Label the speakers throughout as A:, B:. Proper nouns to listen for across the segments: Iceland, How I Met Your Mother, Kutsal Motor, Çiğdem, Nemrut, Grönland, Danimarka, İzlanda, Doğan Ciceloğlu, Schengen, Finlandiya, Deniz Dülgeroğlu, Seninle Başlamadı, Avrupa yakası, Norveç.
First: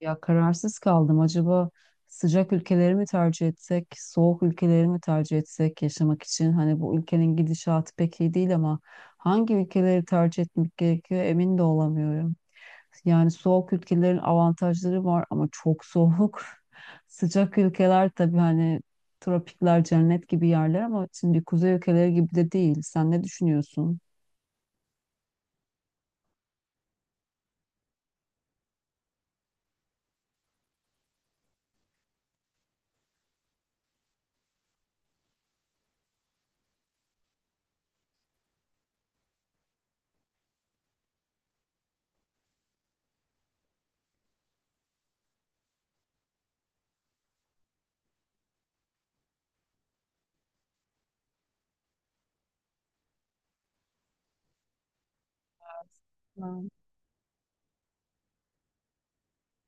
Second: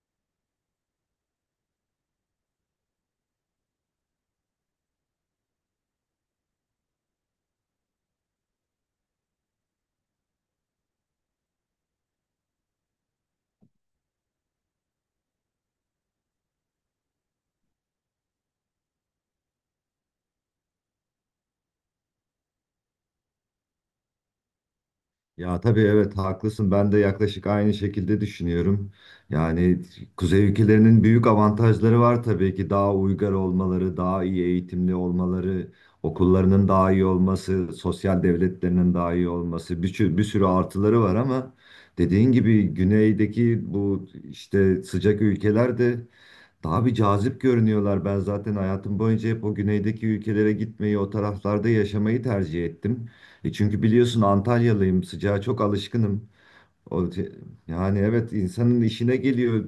A: Ya kararsız kaldım. Acaba sıcak ülkeleri mi tercih etsek, soğuk ülkeleri mi tercih etsek yaşamak için? Hani bu ülkenin gidişatı pek iyi değil ama hangi ülkeleri tercih etmek gerekiyor emin de olamıyorum. Yani soğuk ülkelerin avantajları var ama çok soğuk. Sıcak ülkeler tabii hani tropikler cennet gibi yerler ama şimdi kuzey ülkeleri gibi de değil. Sen ne düşünüyorsun?
B: Ya tabii evet haklısın. Ben de yaklaşık aynı şekilde düşünüyorum. Yani kuzey ülkelerinin büyük avantajları var tabii ki. Daha uygar olmaları, daha iyi eğitimli olmaları, okullarının daha iyi olması, sosyal devletlerinin daha iyi olması, bir sürü artıları var ama dediğin gibi güneydeki bu işte sıcak ülkeler de daha bir cazip görünüyorlar. Ben zaten hayatım boyunca hep o güneydeki ülkelere gitmeyi, o taraflarda yaşamayı tercih ettim. E çünkü biliyorsun Antalyalıyım, sıcağa çok alışkınım. O, te- yani evet insanın işine geliyor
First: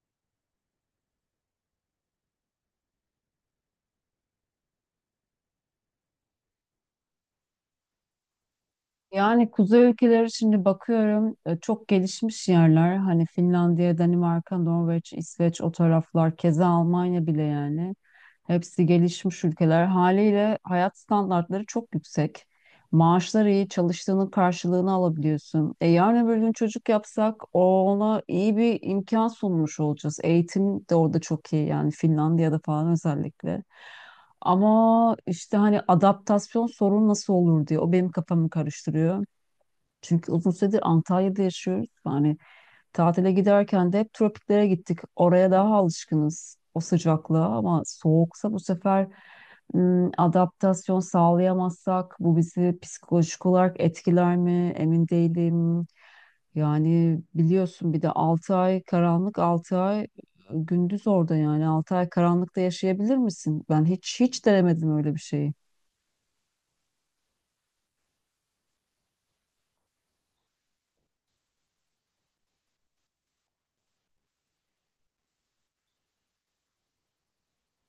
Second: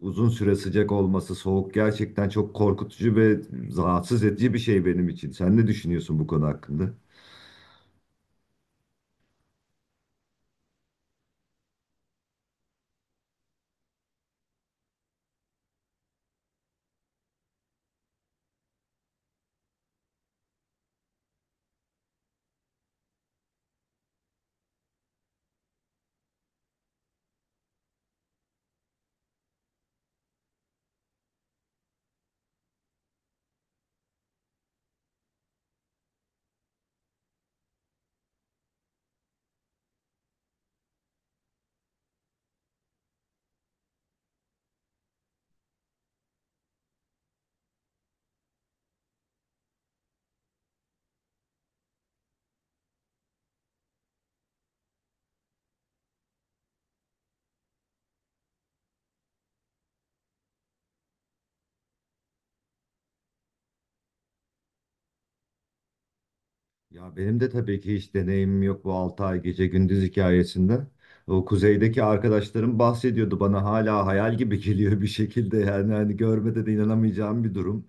B: uzun süre sıcak olması, soğuk gerçekten çok korkutucu ve rahatsız edici bir şey benim için. Sen ne düşünüyorsun bu konu hakkında?
A: Yani kuzey ülkeleri şimdi bakıyorum çok gelişmiş yerler. Hani Finlandiya, Danimarka, Norveç, İsveç o taraflar keza Almanya bile yani. Hepsi gelişmiş ülkeler. Haliyle hayat standartları çok yüksek. Maaşlar iyi, çalıştığının karşılığını alabiliyorsun. E yarın öbür gün çocuk yapsak ona iyi bir imkan sunmuş olacağız. Eğitim de orada çok iyi yani Finlandiya'da falan özellikle. Ama işte hani adaptasyon sorun nasıl olur diye o benim kafamı karıştırıyor. Çünkü uzun süredir Antalya'da yaşıyoruz. Yani tatile giderken de hep tropiklere gittik. Oraya daha alışkınız o sıcaklığa ama soğuksa bu sefer adaptasyon sağlayamazsak bu bizi psikolojik olarak etkiler mi emin değilim. Yani biliyorsun bir de 6 ay karanlık 6 ay gündüz orada yani 6 ay karanlıkta yaşayabilir misin? Ben hiç denemedim öyle bir şeyi.
B: Ya benim de tabii ki hiç deneyimim yok bu 6 ay gece gündüz hikayesinde. O kuzeydeki arkadaşlarım bahsediyordu bana hala hayal gibi geliyor bir şekilde yani hani görmede de inanamayacağım bir durum.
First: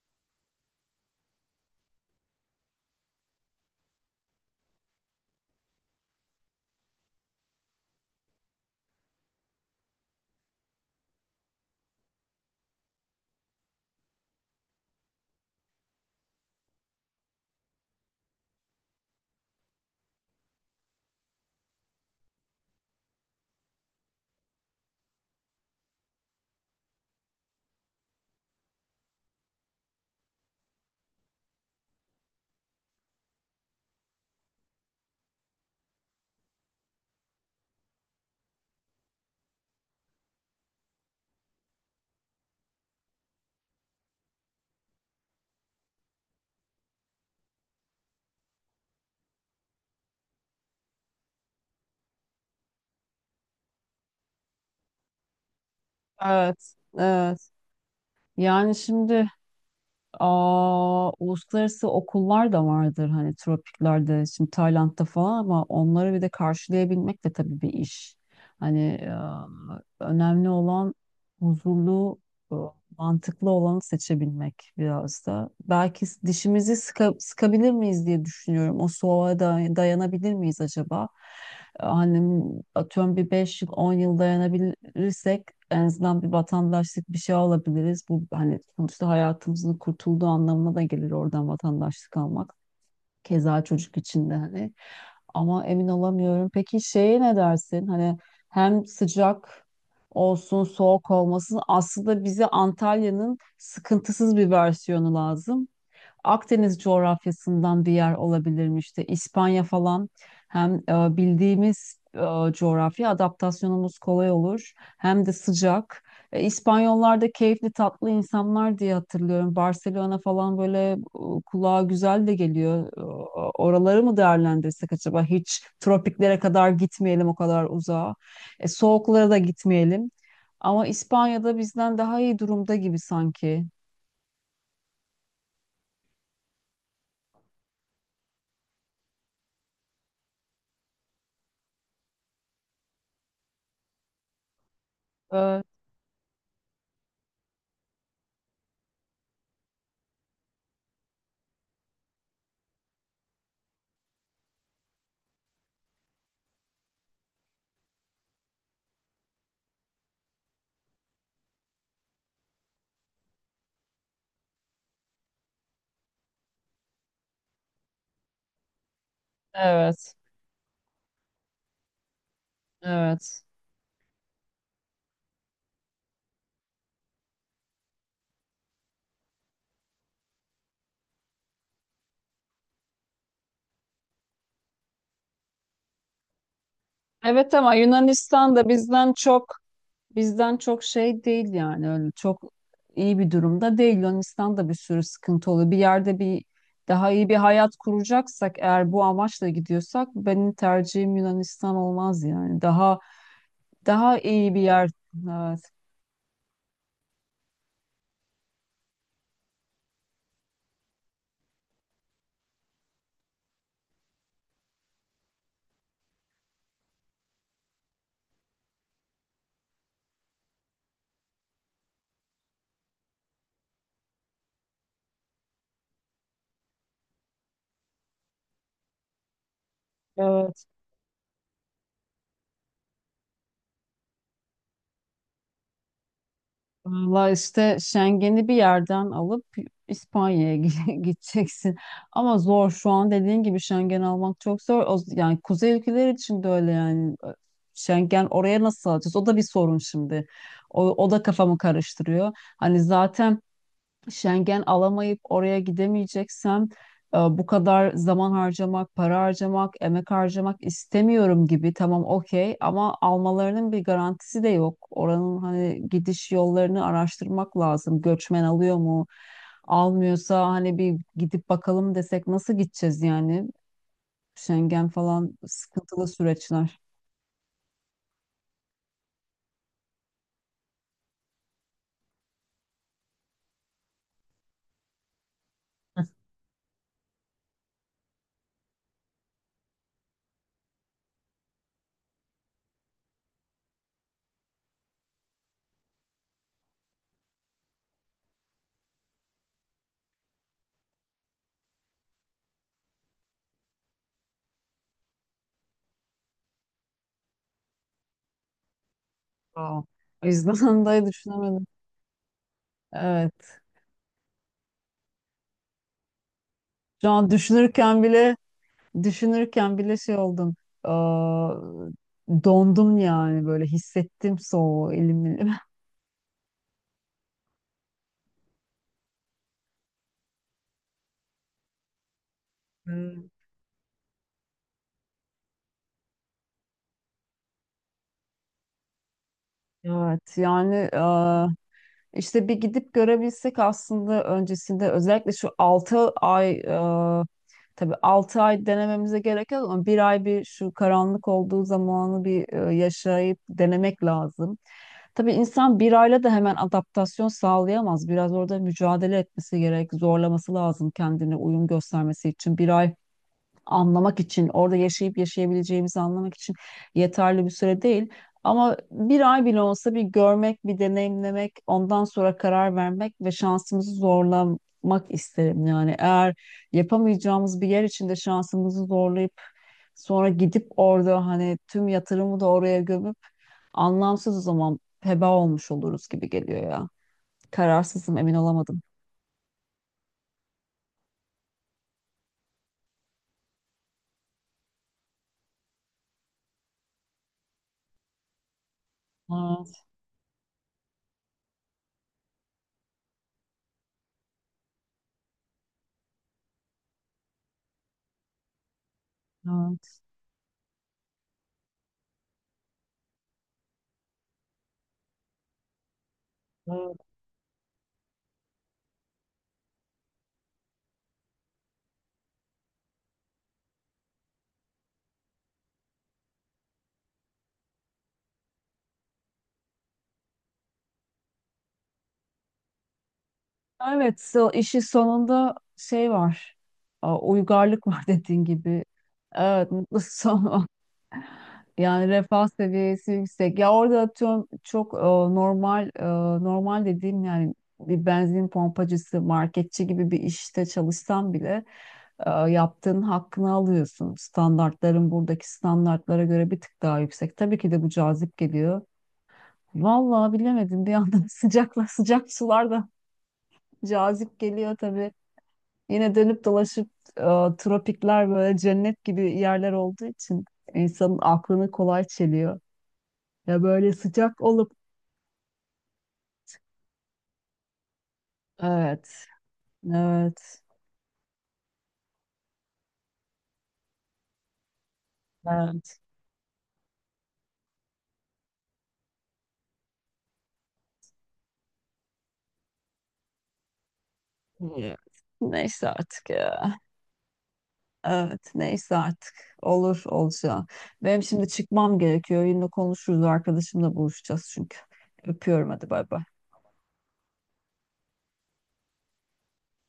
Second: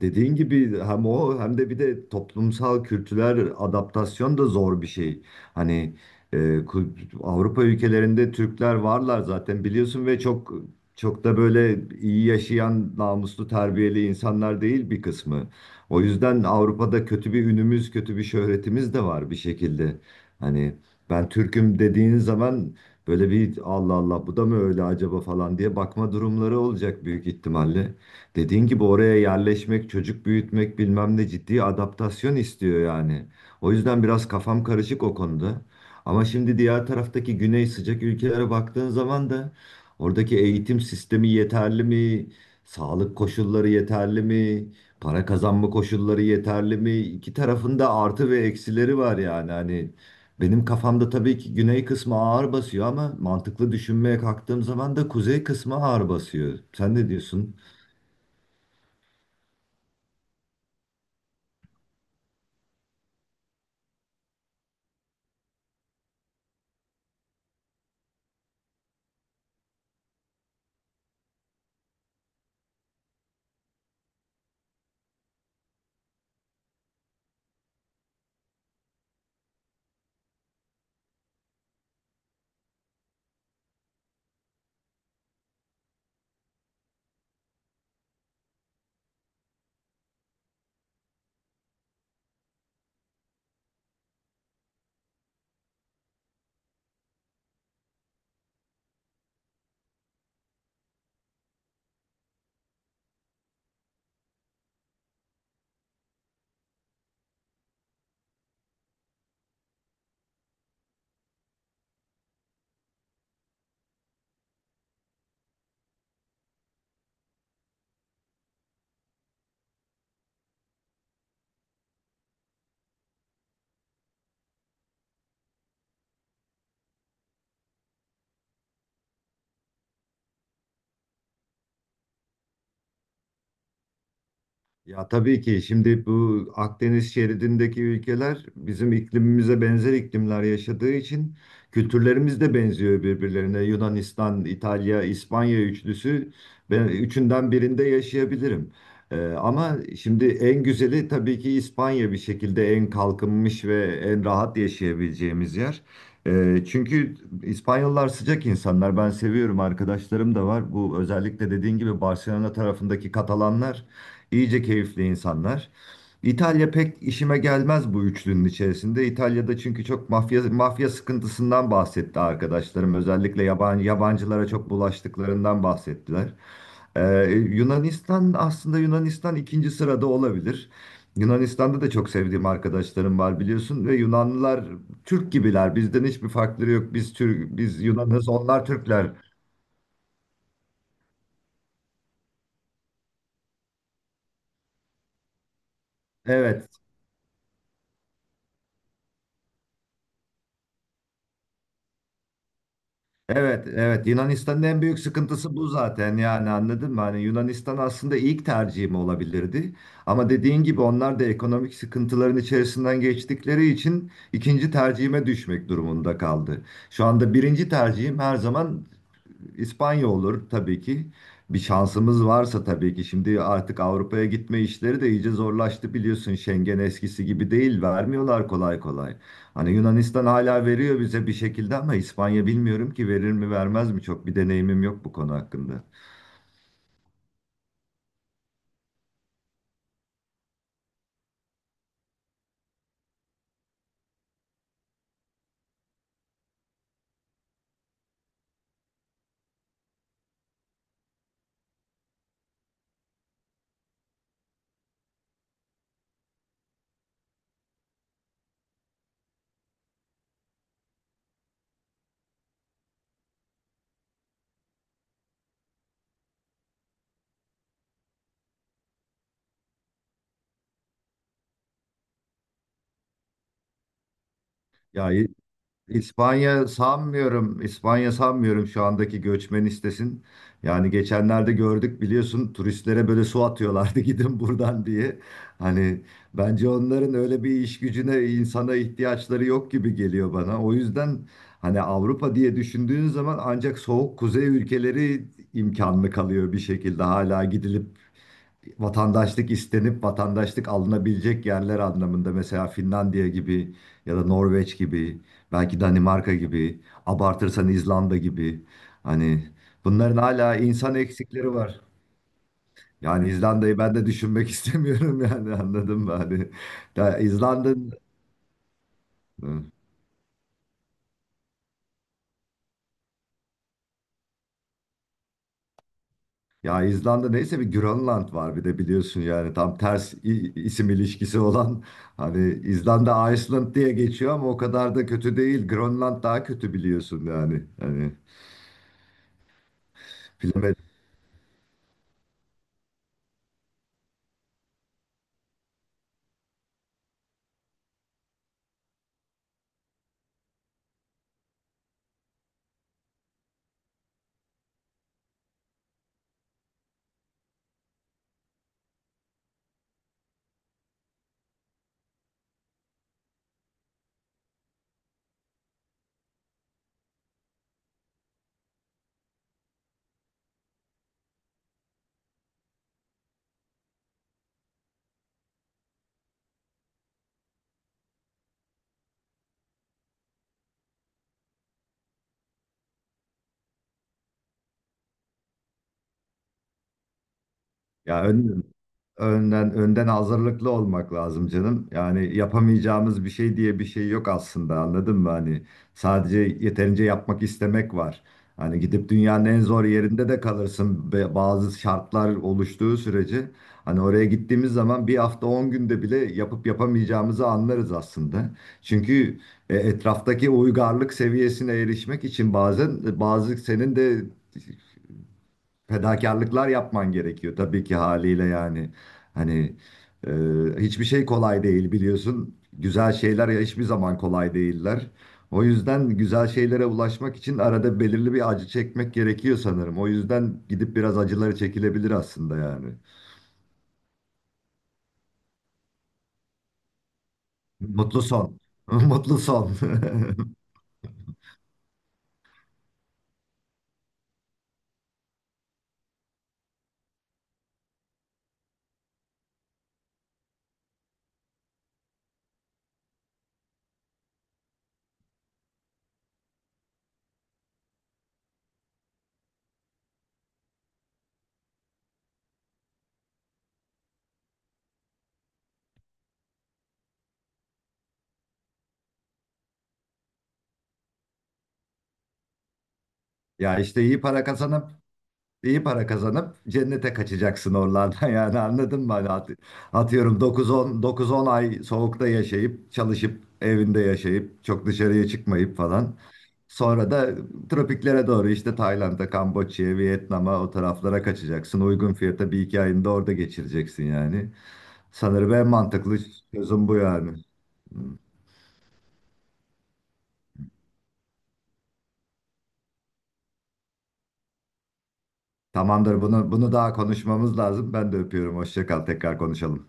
B: Dediğin gibi hem o hem de bir de toplumsal kültürel adaptasyon da zor bir şey. Hani e, kü- Avrupa ülkelerinde Türkler varlar zaten biliyorsun ve çok çok da böyle iyi yaşayan, namuslu, terbiyeli insanlar değil bir kısmı. O yüzden Avrupa'da kötü bir ünümüz, kötü bir şöhretimiz de var bir şekilde. Hani ben Türk'üm dediğin zaman böyle bir Allah Allah bu da mı öyle acaba falan diye bakma durumları olacak büyük ihtimalle. Dediğin gibi oraya yerleşmek, çocuk büyütmek bilmem ne ciddi adaptasyon istiyor yani. O yüzden biraz kafam karışık o konuda. Ama şimdi diğer taraftaki güney sıcak ülkelere baktığın zaman da oradaki eğitim sistemi yeterli mi? Sağlık koşulları yeterli mi? Para kazanma koşulları yeterli mi? İki tarafında artı ve eksileri var yani. Hani benim kafamda tabii ki güney kısmı ağır basıyor ama mantıklı düşünmeye kalktığım zaman da kuzey kısmı ağır basıyor.
A: Evet,
B: Sen ne
A: evet.
B: diyorsun?
A: Yani şimdi uluslararası okullar da vardır hani tropiklerde, şimdi Tayland'da falan ama onları bir de karşılayabilmek de tabii bir iş. Hani önemli olan huzurlu, mantıklı olanı seçebilmek biraz da. Belki dişimizi sıkabilir miyiz diye düşünüyorum. O soğuğa dayanabilir miyiz acaba? Hani atıyorum bir 5 yıl 10 yıl dayanabilirsek en azından bir vatandaşlık bir şey alabiliriz. Bu hani sonuçta hayatımızın kurtulduğu anlamına da gelir oradan vatandaşlık almak. Keza çocuk için de hani. Ama emin olamıyorum. Peki şeye ne dersin? Hani hem sıcak olsun, soğuk olmasın. Aslında bize Antalya'nın sıkıntısız bir versiyonu lazım. Akdeniz coğrafyasından bir yer olabilirmiş işte İspanya falan, hem bildiğimiz coğrafya adaptasyonumuz kolay olur hem de sıcak. İspanyollar da keyifli tatlı insanlar diye hatırlıyorum. Barcelona falan böyle kulağa güzel de geliyor. Oraları mı değerlendirsek acaba? Hiç tropiklere kadar gitmeyelim o kadar uzağa. Soğuklara da gitmeyelim. Ama İspanya'da bizden daha iyi durumda gibi sanki.
B: Ya tabii ki şimdi bu Akdeniz şeridindeki ülkeler bizim iklimimize benzer iklimler yaşadığı için kültürlerimiz de benziyor birbirlerine. Yunanistan, İtalya, İspanya
A: Evet,
B: üçlüsü, ben üçünden birinde yaşayabilirim. Ama şimdi en güzeli tabii ki İspanya bir şekilde en kalkınmış ve en rahat yaşayabileceğimiz yer. Çünkü İspanyollar sıcak insanlar. Ben seviyorum, arkadaşlarım da var. Bu özellikle dediğin gibi Barcelona tarafındaki Katalanlar. İyice keyifli insanlar. İtalya pek işime gelmez bu üçlünün içerisinde. İtalya'da çünkü çok
A: evet.
B: mafya mafya sıkıntısından bahsetti arkadaşlarım.
A: Evet.
B: Özellikle yabancı yabancılara çok bulaştıklarından bahsettiler. Ee, Yunanistan, aslında Yunanistan ikinci sırada olabilir. Yunanistan'da da çok sevdiğim arkadaşlarım var biliyorsun ve Yunanlılar Türk gibiler. Bizden hiçbir farkları yok. Biz
A: Evet
B: Türk,
A: ama
B: biz Yunanız,
A: Yunanistan
B: onlar
A: da bizden
B: Türkler.
A: çok bizden çok şey değil yani öyle çok iyi bir durumda değil. Yunanistan'da bir sürü sıkıntı oluyor. Bir yerde bir
B: Evet.
A: daha iyi bir hayat kuracaksak eğer bu amaçla gidiyorsak benim tercihim Yunanistan olmaz yani. Daha
B: Evet, evet.
A: daha iyi bir
B: Yunanistan'ın en
A: yer.
B: büyük sıkıntısı
A: Evet.
B: bu zaten yani anladın mı? Hani Yunanistan aslında ilk tercihim olabilirdi. Ama dediğin gibi onlar da ekonomik sıkıntıların içerisinden geçtikleri için ikinci tercihime düşmek durumunda kaldı. Şu anda birinci tercihim her zaman İspanya olur tabii ki. Bir şansımız varsa tabii ki. Şimdi artık Avrupa'ya gitme işleri de iyice zorlaştı biliyorsun. Schengen eskisi gibi değil. Vermiyorlar kolay kolay. Hani Yunanistan
A: Evet.
B: hala veriyor bize bir şekilde ama İspanya bilmiyorum ki verir mi vermez mi, çok bir deneyimim yok bu konu hakkında.
A: Valla işte Schengen'i bir yerden alıp İspanya'ya gideceksin. Ama zor şu an dediğin gibi Schengen almak çok zor. Yani kuzey ülkeleri için de öyle yani. Schengen oraya nasıl alacağız? O da bir sorun şimdi. O da kafamı karıştırıyor. Hani zaten Schengen alamayıp oraya gidemeyeceksem bu kadar zaman harcamak, para harcamak, emek harcamak istemiyorum gibi. Tamam okey, ama almalarının bir garantisi de yok. Oranın hani gidiş yollarını araştırmak lazım. Göçmen alıyor mu? Almıyorsa hani bir gidip bakalım desek nasıl gideceğiz yani? Schengen
B: Ya
A: falan sıkıntılı
B: İspanya
A: süreçler.
B: sanmıyorum. İspanya sanmıyorum şu andaki göçmen istesin. Yani geçenlerde gördük biliyorsun, turistlere böyle su atıyorlardı gidin buradan diye. Hani bence onların öyle bir iş gücüne, insana ihtiyaçları yok gibi geliyor bana. O yüzden hani Avrupa diye düşündüğün zaman ancak soğuk kuzey ülkeleri imkanlı kalıyor bir şekilde, hala gidilip vatandaşlık istenip vatandaşlık alınabilecek yerler anlamında mesela Finlandiya gibi ya da Norveç gibi, belki Danimarka gibi, abartırsan İzlanda gibi, hani
A: Aa,
B: bunların
A: O
B: hala
A: yüzden
B: insan
A: de
B: eksikleri
A: düşünemedim.
B: var. Yani
A: Evet.
B: İzlanda'yı ben de düşünmek istemiyorum yani anladın mı? Hani
A: Şu
B: ya
A: an
B: İzlanda'nın
A: düşünürken bile Düşünürken bile şey oldum. Aa, Dondum yani, böyle hissettim soğuğu, elim elim.
B: Ya İzlanda neyse, bir Grönland var bir de biliyorsun yani, tam ters isim ilişkisi olan, hani
A: Hmm.
B: İzlanda Iceland diye geçiyor ama o kadar da kötü değil. Grönland daha kötü biliyorsun yani. Hani
A: Evet
B: bilemedim.
A: yani işte bir gidip görebilsek aslında, öncesinde özellikle şu 6 ay tabii 6 ay denememize gerek yok ama bir ay, bir şu karanlık olduğu zamanı bir yaşayıp denemek lazım. Tabii insan bir ayla da hemen adaptasyon sağlayamaz. Biraz orada mücadele etmesi gerek, zorlaması lazım kendine uyum göstermesi için. Bir ay anlamak için, orada yaşayıp yaşayabileceğimizi anlamak için yeterli bir süre değil. Ama bir ay bile olsa bir görmek, bir deneyimlemek, ondan sonra karar vermek ve şansımızı zorlamak isterim. Yani eğer yapamayacağımız bir yer içinde şansımızı zorlayıp sonra gidip orada hani tüm yatırımı da oraya gömüp, anlamsız o zaman, heba olmuş oluruz gibi geliyor ya. Kararsızım,
B: Ya
A: emin
B: ön-
A: olamadım.
B: Önden önden hazırlıklı olmak lazım canım. Yani yapamayacağımız bir şey diye bir şey yok aslında. Anladın mı? Hani sadece yeterince yapmak istemek var. Hani gidip dünyanın en zor
A: Evet,
B: yerinde de kalırsın. Bazı şartlar oluştuğu sürece hani oraya gittiğimiz zaman bir hafta 10 günde bile yapıp yapamayacağımızı anlarız aslında. Çünkü
A: evet,
B: etraftaki uygarlık seviyesine erişmek için bazen bazı senin de fedakarlıklar
A: evet.
B: yapman gerekiyor tabii ki haliyle yani. Hani e, hiçbir şey kolay değil biliyorsun. Güzel şeyler ya hiçbir zaman kolay değiller. O yüzden güzel şeylere ulaşmak için arada belirli bir acı çekmek gerekiyor sanırım. O yüzden gidip biraz acıları çekilebilir aslında yani.
A: Evet, işin sonunda şey var. Uygarlık var
B: Mutlu
A: dediğin
B: son.
A: gibi.
B: Mutlu
A: Evet,
B: son.
A: mutlu son var. Yani refah seviyesi yüksek. Ya orada atıyorum çok normal normal dediğim yani bir benzin pompacısı, marketçi gibi bir işte çalışsan bile yaptığın hakkını alıyorsun. Standartların buradaki standartlara göre bir tık daha yüksek. Tabii ki de bu cazip geliyor. Vallahi bilemedim, bir yandan sıcakla sıcak sular da cazip geliyor tabii. Yine dönüp dolaşıp e, tropikler böyle cennet gibi yerler olduğu için insanın aklını kolay çeliyor. Ya
B: Ya
A: böyle
B: işte iyi
A: sıcak
B: para
A: olup,
B: kazanan İyi para kazanıp cennete kaçacaksın oralardan yani anladın mı?
A: evet,
B: Hani atıyorum
A: evet,
B: 9-10 ay soğukta yaşayıp çalışıp evinde yaşayıp çok dışarıya çıkmayıp
A: evet,
B: falan. Sonra da tropiklere doğru işte Tayland'a, Kamboçya'ya, Vietnam'a o taraflara kaçacaksın. Uygun fiyata bir iki ayını da orada geçireceksin yani.
A: evet.
B: Sanırım en
A: Neyse
B: mantıklı
A: artık ya.
B: çözüm bu yani.
A: Evet, neyse artık. Olur olacak. Benim şimdi çıkmam gerekiyor. Yine konuşuruz. Arkadaşımla buluşacağız çünkü. Öpüyorum, hadi bay bay.
B: Tamamdır, bunu daha konuşmamız lazım. Ben de öpüyorum. Hoşça kal. Tekrar konuşalım.